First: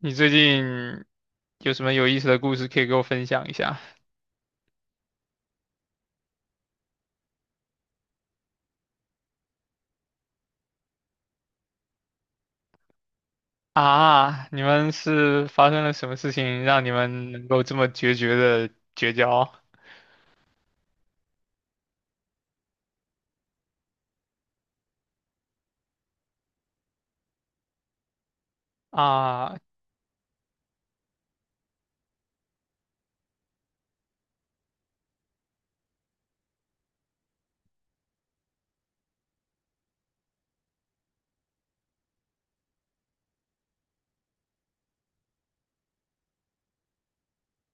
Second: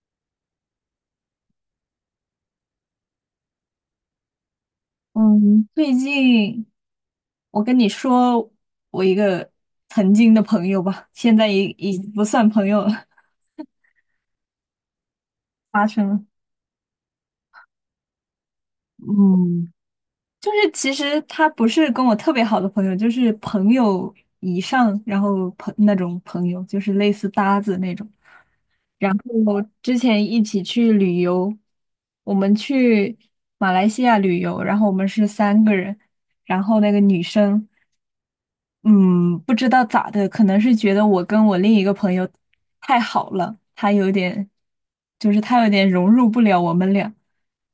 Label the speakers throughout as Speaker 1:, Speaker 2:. Speaker 1: 你最近有什么有意思的故事可以给我分享一下？
Speaker 2: 嗯，最近我跟你说，我一个曾经的朋友吧，现在已不算朋友了，
Speaker 1: 啊，你们是发 生
Speaker 2: 发
Speaker 1: 了
Speaker 2: 生
Speaker 1: 什么
Speaker 2: 了。
Speaker 1: 事情让你们能够这么决绝的绝交？
Speaker 2: 嗯，就是其实他不是跟我特别好的朋友，就是朋友以上，然后那种朋友，就是类似搭子那种。然
Speaker 1: 啊
Speaker 2: 后之前一起去旅游，我们去马来西亚旅游，然后我们是三个人，然后那个女生。嗯，不知道咋的，可能是觉得我跟我另一个朋友太好了，他有点，就是他有点融入不了我们俩，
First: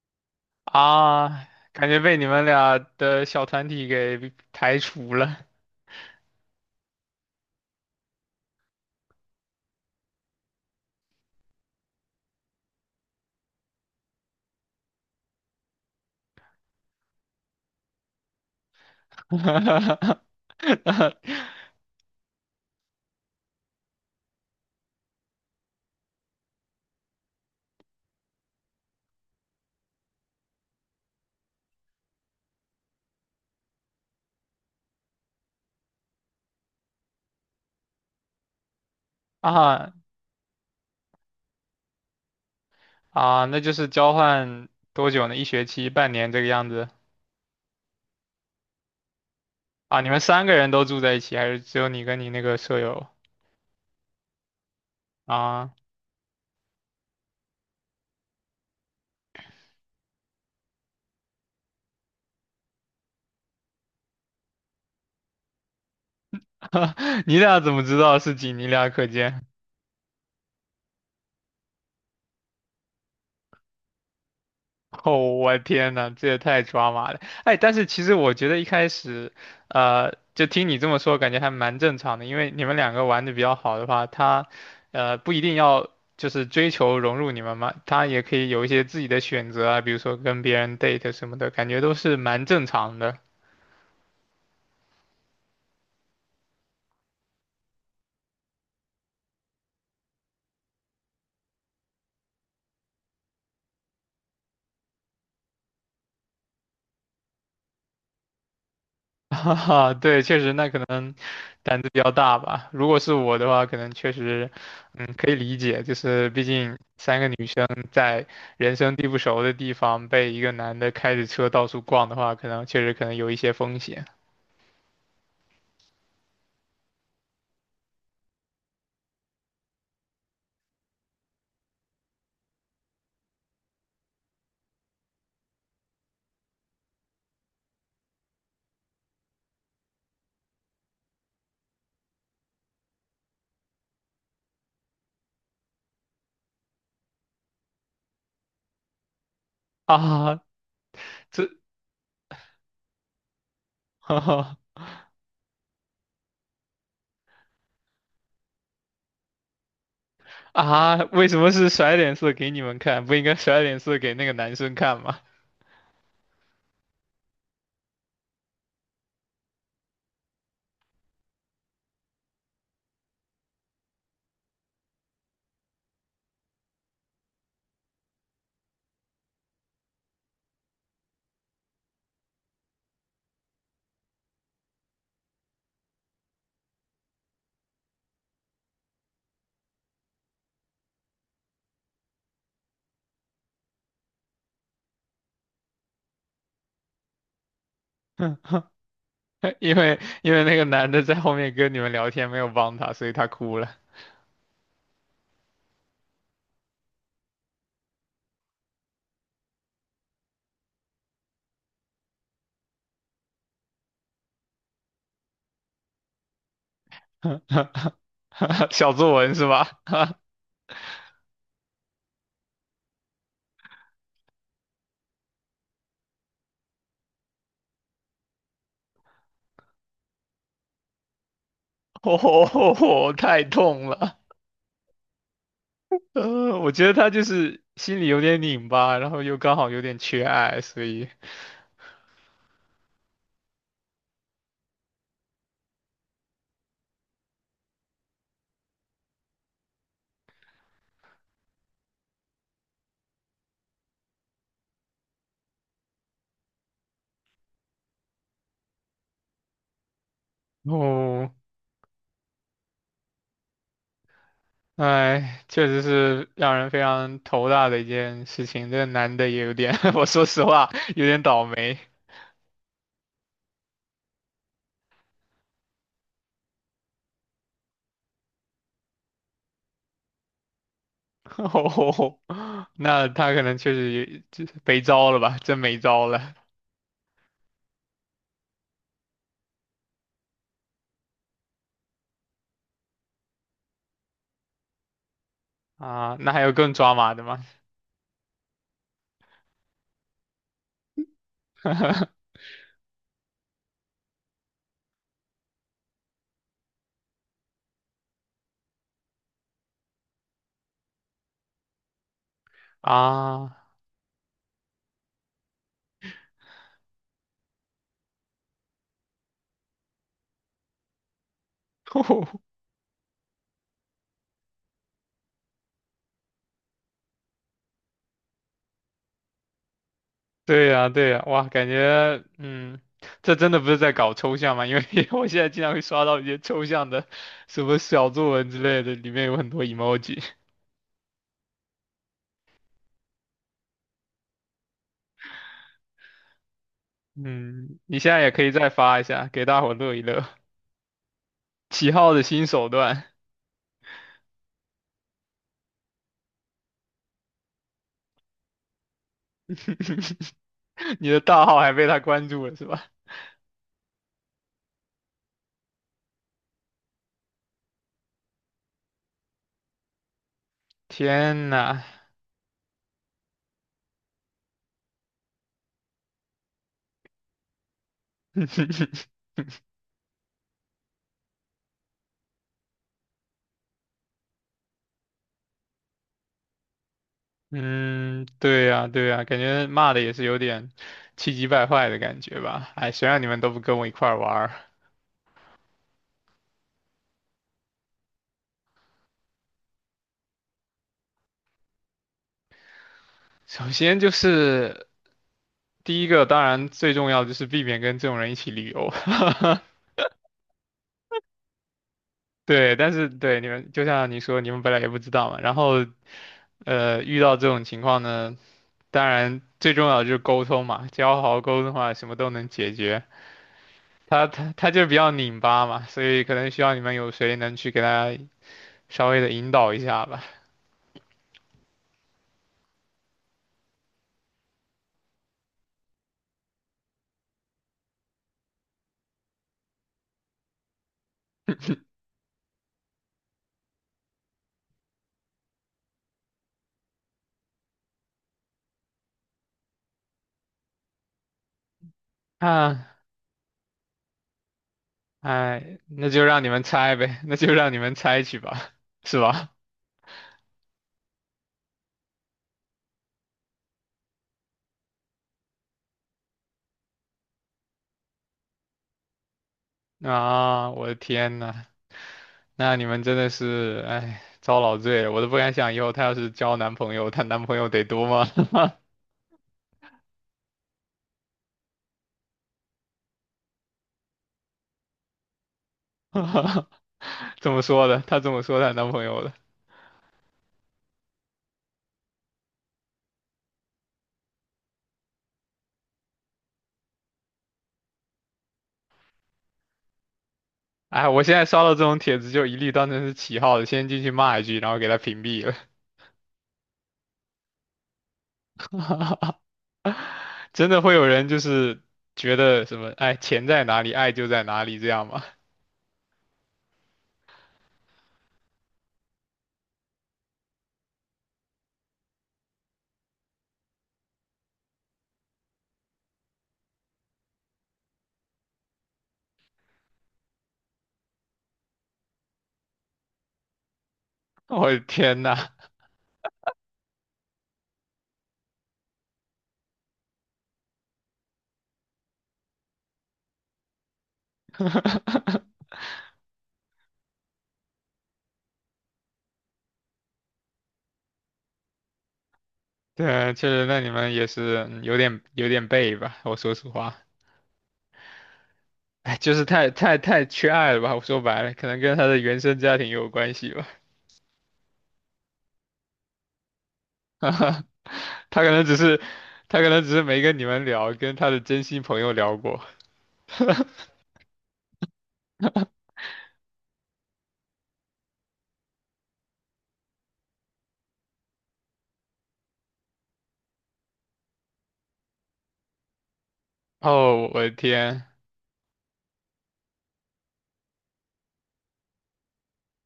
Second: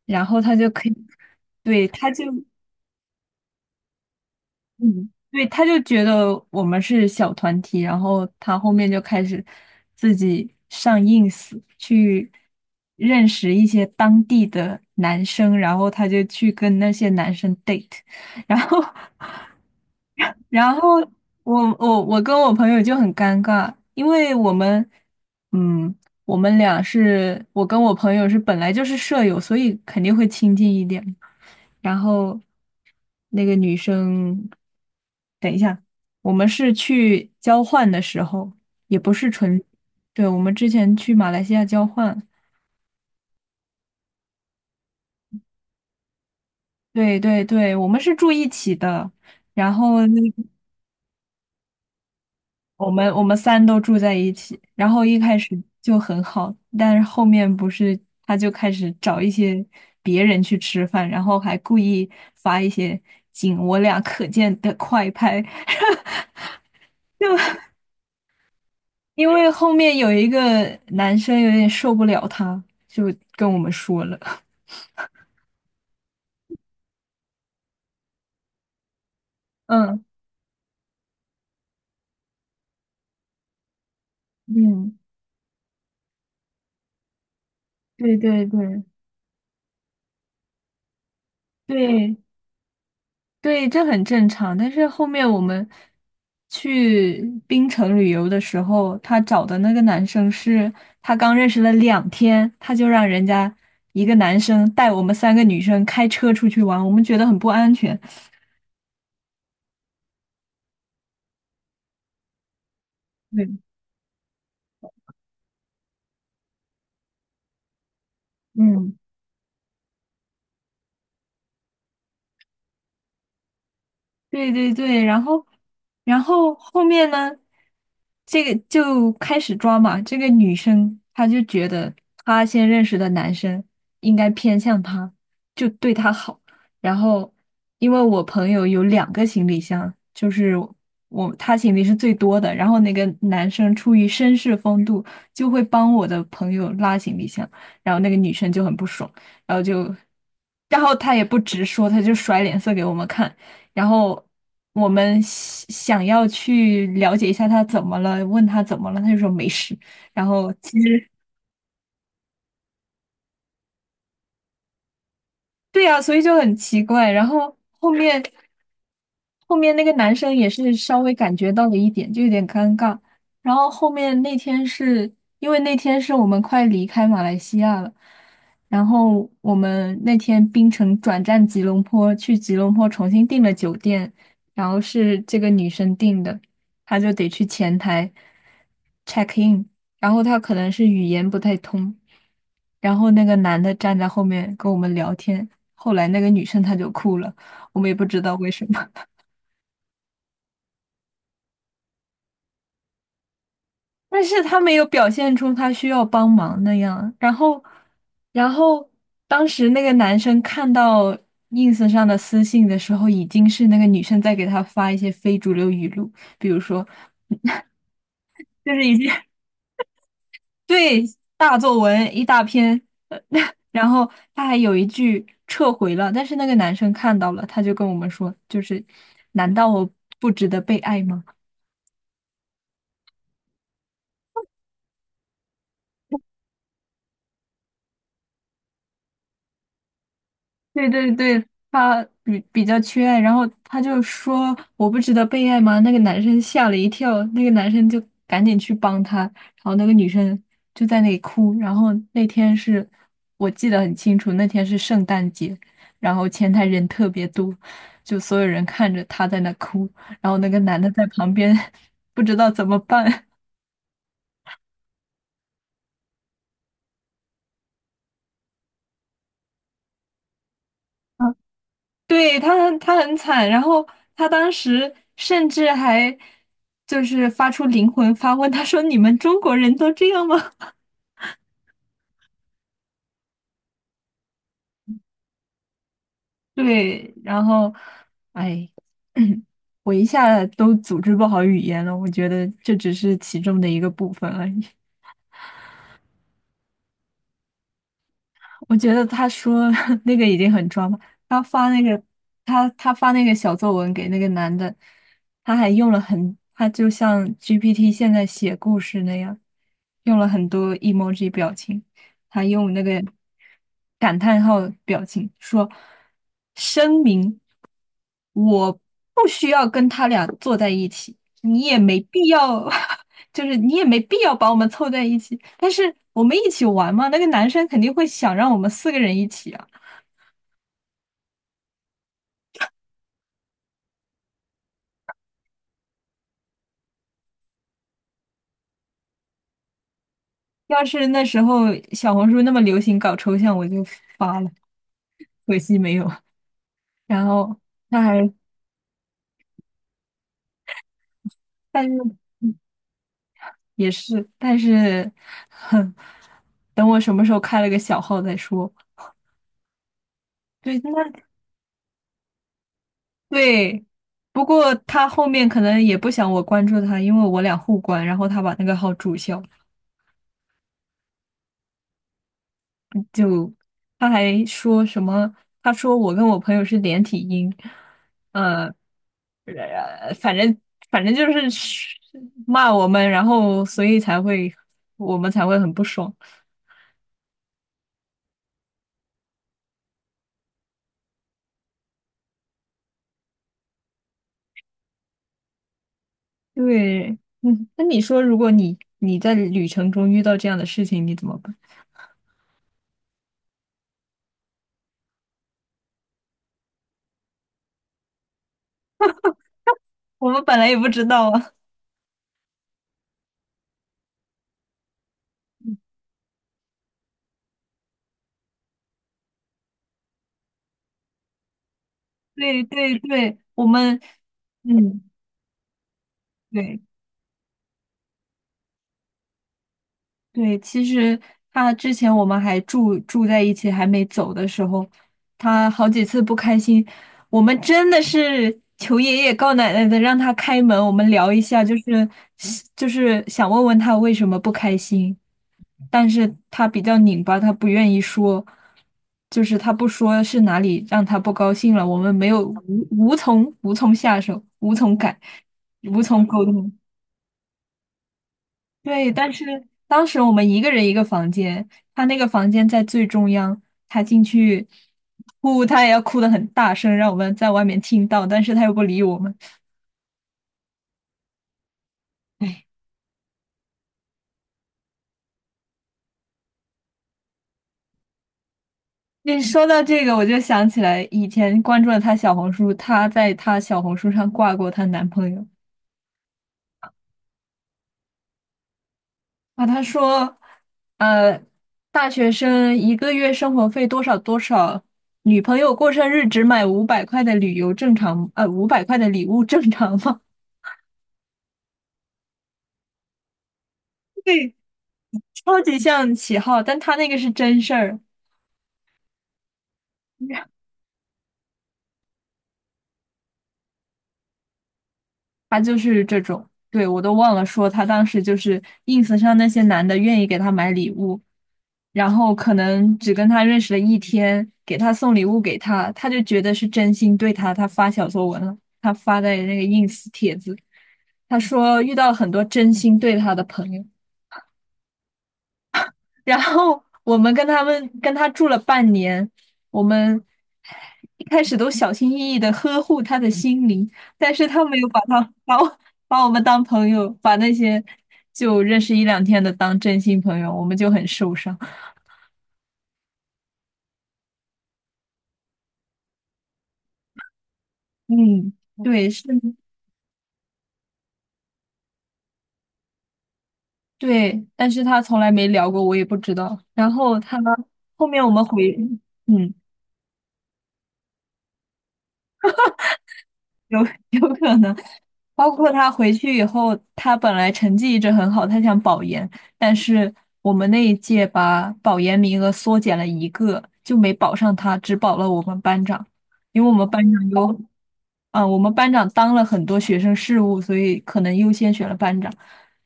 Speaker 2: 然后他就可以，
Speaker 1: 啊，
Speaker 2: 对，
Speaker 1: 感觉
Speaker 2: 他
Speaker 1: 被
Speaker 2: 就，
Speaker 1: 你们俩的小团体给排
Speaker 2: 嗯，
Speaker 1: 除
Speaker 2: 对，
Speaker 1: 了。
Speaker 2: 他就觉得我们是小团体，然后他后面就开始自己上 ins 去认识一些当地的男生，然后他就去跟那些男生 date,然后 然后 我跟我朋友就很尴尬，因为我们，嗯，我们俩是我跟我朋友是本来就是舍友，所以肯定会亲近一点。然后那个女生，等一下，我们是去交换的时候，也不是纯，
Speaker 1: 啊
Speaker 2: 对，我们之前去马来西亚交换，
Speaker 1: 啊，那就是交换多久呢？一学期、半年这个样子？
Speaker 2: 对对对，我们是住一起的。然
Speaker 1: 啊，
Speaker 2: 后
Speaker 1: 你们
Speaker 2: 那
Speaker 1: 三个人都住在一起，还是只有你跟你那个舍友？
Speaker 2: 我们三都住在一起，然后一开始
Speaker 1: 啊，
Speaker 2: 就很好，但是后面不是他就开始找一些别人去吃饭，然后还故意发一些仅我俩可见的快拍，
Speaker 1: 你
Speaker 2: 就
Speaker 1: 俩怎么知道是仅你俩可
Speaker 2: 因
Speaker 1: 见？
Speaker 2: 为后面有一个男生有点受不了他，就跟我们说了，
Speaker 1: 哦，我天呐，这也太抓马了！哎，但是其实我觉得一开始，
Speaker 2: 嗯
Speaker 1: 就听你这么说，感觉还蛮正常的，因为你们两个玩的比较好的话，他，
Speaker 2: 嗯，
Speaker 1: 不一定要就是追求融入你们嘛，他
Speaker 2: 对
Speaker 1: 也可
Speaker 2: 对
Speaker 1: 以有一些
Speaker 2: 对
Speaker 1: 自己的选择啊，比如说跟别人 date 什么的，感觉都是
Speaker 2: 对，
Speaker 1: 蛮正常的。
Speaker 2: 对，这很正常。但是后面我们去槟城旅游的时候，他找的那个男生是他刚认识了两天，他就让人家一个男生带我们三个女生开车出去玩，我们觉得很不安全。
Speaker 1: 哈哈，对，确实，那可能胆子比较大吧。如果是我的
Speaker 2: 对，
Speaker 1: 话，可能确实，嗯，可以理解，就是毕竟三个女生在人生
Speaker 2: 嗯。
Speaker 1: 地不熟的地方被一个男的开着车到处逛的话，可能确实可能有一些风险
Speaker 2: 对对对，然后，然后后面呢，这个就开始抓嘛。这个女生她就觉得她先认识的男生应该偏向她，就对她好。然后，因为我朋友有两个行李箱，就是他行李是最多的。然后那个男生出于绅士风度，就会帮我的朋友拉行李箱，然后那个女生就很不爽，然后 就，
Speaker 1: 啊。
Speaker 2: 然后她也不
Speaker 1: 这，
Speaker 2: 直说，她就甩脸色给我们看。然
Speaker 1: 哈
Speaker 2: 后
Speaker 1: 哈
Speaker 2: 我们想要去了解一下他怎么了，问他怎么了，他就说没事。然后其
Speaker 1: 啊，
Speaker 2: 实
Speaker 1: 为什么是甩脸色给你们看？不应该甩脸色给那个男生看吗？
Speaker 2: 对呀，所以就很奇怪。然后后面那个男生也是稍微感觉到了一点，就有点尴尬。然后后面那天是因为那天是我们快离开马来西亚了，然后我们那天槟城转战吉隆坡，去吉隆坡重新订了酒店，然后是这个女生订的，她就得去前台 check in。然后他可能是语言不太通，然后那个男的站在后面跟我们聊天，后来那个女生她就哭了，我们也不知道为什么，
Speaker 1: 因为那个男的在后面跟你们聊天，没有帮他，所以他哭了。
Speaker 2: 但是他没有表现出他需要帮忙那样，然后，然后当时那个男生看到 ins 上的私信的时候，已经是那个女生在给他发一些非主流语录，比如说，就是
Speaker 1: 小
Speaker 2: 已经。
Speaker 1: 作文是吧？
Speaker 2: 对，大作文一大篇，呃 然后他还有一句撤回了，但是那个男生看到了，他就跟我们说，就是难道我不值得被爱吗？
Speaker 1: 哦，太痛了。我觉得他就是心里有点拧巴，然后又刚好有点缺爱，所
Speaker 2: 对
Speaker 1: 以，
Speaker 2: 对对，他比较缺爱，然后他就说我不值得被爱吗？那个男生吓了一跳，那个男生就赶紧去帮他，然后那个女生就在那里哭。然后那天是我记得很清楚，那天是圣诞节，然后前台人特别多，就所有人看着他在那哭，然后那个男的在
Speaker 1: 哦，
Speaker 2: 旁边 不知道怎么办。
Speaker 1: 哎，确实是让人非常头大的一件事情。这个男的也有点，我说实话，有点 倒霉。
Speaker 2: 对，他很惨，然后他当时甚至还就是发出灵魂发问，他说："你们中国人都这样吗？"
Speaker 1: 哦，那他可能确实也就是没招了吧，真没招了
Speaker 2: 对，然后哎，我一下都组织不好语言了，我觉得这只是其中的一个部分而已。
Speaker 1: 啊。那还有更抓马的吗？
Speaker 2: 我觉得他说 那个已经很装了。他发那个，他发那个小作文给那个男的，他还用了很，他就像 GPT 现在写故事那样，用了很多 emoji 表情，他用那个
Speaker 1: 啊，
Speaker 2: 感叹号表情说："声明，我不需要跟他俩坐在一起，你也没必 要 就是你也没必要把我们凑在一起，但是我们一起玩嘛，那个男生肯定会想让我们四个人一起啊。
Speaker 1: 对呀，对呀，哇，感觉，嗯，这真的不是在搞抽象吗？因为 我现在经常会刷到一些抽象的，什么小作文之类的，里面有很多 emoji。
Speaker 2: 要是那时候小红书那么流行搞抽象，我就发了，可惜没有。然后
Speaker 1: 嗯，你
Speaker 2: 他
Speaker 1: 现在也
Speaker 2: 还，
Speaker 1: 可以再发一下，给大伙乐一乐。
Speaker 2: 但
Speaker 1: 起号
Speaker 2: 是
Speaker 1: 的新
Speaker 2: 嗯
Speaker 1: 手段，
Speaker 2: 也是，但是，哼，等我什么时候开了个小号再说。对，那
Speaker 1: 你的大号还被他关注了是吧？
Speaker 2: 对，不过他后面可能也不想我关注他，因为我俩互关，然后他把那个号注销。
Speaker 1: 天呐，
Speaker 2: 他还说什么？他说我跟我朋友是连体婴，呃，呃反正反正就是骂我们，然后所以才会我们才会很不爽。
Speaker 1: 嗯，对呀，对呀，感觉骂的也是有点气急败坏的感觉吧。哎，谁让你们都不跟我一块儿玩儿
Speaker 2: 对，嗯，那你说，如果你在旅程中遇到这样的事情，你怎么办？
Speaker 1: 首先就是第一个当然最重要的就是避免跟这种人一起旅游，
Speaker 2: 我们本来也不知道啊。
Speaker 1: 对，但是对你们就像你说，你们本来也不知道嘛，然后遇到这种情况呢，当然最重要的就是沟通嘛，只要好好沟通的话，什么都 能
Speaker 2: 对
Speaker 1: 解
Speaker 2: 对
Speaker 1: 决。
Speaker 2: 对，我们，
Speaker 1: 他就是比
Speaker 2: 嗯，
Speaker 1: 较拧巴嘛，所以可能需要你
Speaker 2: 对。
Speaker 1: 们有谁能去给他稍微的引导一下吧。
Speaker 2: 对，其实他之前我们还住在一起，还没走的时候，他好几次不开心，我们真的是求爷爷告奶奶的让他开门，我们聊一下，就是想问问他为什么不开心，但是他比较拧巴，他不愿意说，就是他不说是哪里让他不高兴了，我们没有
Speaker 1: 啊，
Speaker 2: 无从下手，无从改，
Speaker 1: 哎，
Speaker 2: 无
Speaker 1: 那就
Speaker 2: 从
Speaker 1: 让
Speaker 2: 沟
Speaker 1: 你们
Speaker 2: 通。
Speaker 1: 猜呗，那就让你们猜去吧，
Speaker 2: 对，
Speaker 1: 是
Speaker 2: 但是
Speaker 1: 吧？
Speaker 2: 当时我们一个人一个房间，他那个房间在最中央，他进去哭，他也要哭得很大声，让我们在外面听到，但是他又不理我们。
Speaker 1: 啊，我的天呐！那你们真的是，哎，遭老罪了，我都不敢想以后她要是交男朋友，她男朋友得多吗？
Speaker 2: 你说到这个，我就想起来以前关注了她小红书，她在她小红书上挂过她男朋友
Speaker 1: 这么说的，她这么说她男朋友的。
Speaker 2: 啊，她说，呃，大学生一个月生活费多少多少，女朋友过生日只买五百块的旅游正常，呃，五百块的礼物正常吗？
Speaker 1: 哎，我现在刷到这种帖子就一律当成是起号的，先进去 骂一
Speaker 2: 对，
Speaker 1: 句，然后给她屏蔽了。
Speaker 2: 超级像起号，但他那个是真事儿，
Speaker 1: 真的会有人就是觉得什么，哎，钱在哪里，爱就在哪里，这样吗？
Speaker 2: 他就是这种。对，我都忘了说，他当时就是 ins 上那些男的愿意给他买礼物，然后可能只跟他认识了一天，给他送礼物给他，他就觉得是真心对他，他发小作文了，他发在那个 ins 帖子，他说遇到很多真心对他的朋友。
Speaker 1: 我的天呐，
Speaker 2: 然后我们跟他住了半年，我们一开始都小心翼翼的呵护他的心灵，但是他没有把把我们当朋友，把那些就认识一两天的当真心朋友，我们就很受伤。
Speaker 1: 对，确实，那你们也是嗯有点背吧？我说实话，
Speaker 2: 嗯，对，
Speaker 1: 哎，
Speaker 2: 是，
Speaker 1: 就是太太太缺爱了吧？我说白了，可能跟她的原生家庭有关系吧。
Speaker 2: 对，但是他从来没聊过，我也不知道。然后他后面 我
Speaker 1: 他
Speaker 2: 们
Speaker 1: 可能
Speaker 2: 回，
Speaker 1: 只是，
Speaker 2: 嗯，
Speaker 1: 他可能只是没跟你们聊，跟他的真心朋友聊过。
Speaker 2: 有有可能。包括他回去以后，他本来成绩一直很好，他想保研，但是我们那一届把保研名额缩减了一个，就没保上他，只保了我们班长，因为我们班
Speaker 1: 哦，
Speaker 2: 长
Speaker 1: 我的
Speaker 2: 有，
Speaker 1: 天，
Speaker 2: 啊、我们班长当了很多学生事务，所以可能优先选了班长。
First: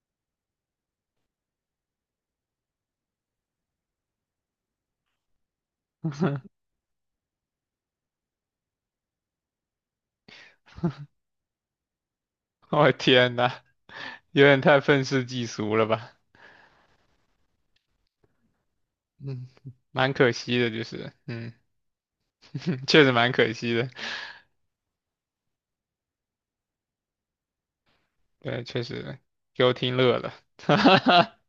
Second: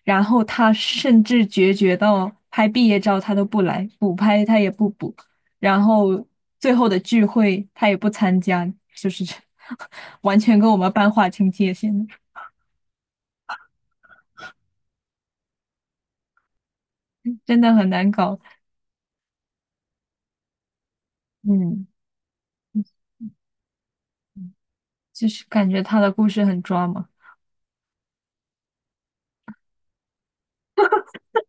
Speaker 2: 然后他甚至决绝到拍毕业照他都不来，补拍他也不补，然后 最后的聚会他也不参加，就是这 完全跟我们班划清界限。
Speaker 1: 我的天呐，有点太愤世嫉俗了吧？
Speaker 2: 真的很难搞。
Speaker 1: 嗯，蛮可惜的，就是，嗯，
Speaker 2: 嗯，
Speaker 1: 确实蛮可惜的。
Speaker 2: 就是感觉他的故事很抓马。
Speaker 1: 对，确实给我听乐了。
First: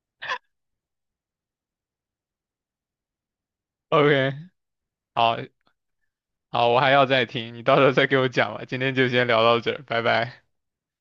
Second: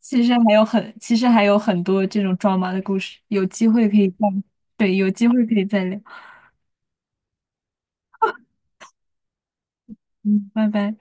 Speaker 2: 其实还有很多这种抓马的故事，有机会可以再，
Speaker 1: OK，
Speaker 2: 对，有机
Speaker 1: 好，
Speaker 2: 会可以再聊。
Speaker 1: 好，我还要再听，你到时候再给我讲吧。今天就先聊到这儿，拜拜。
Speaker 2: 嗯，拜拜。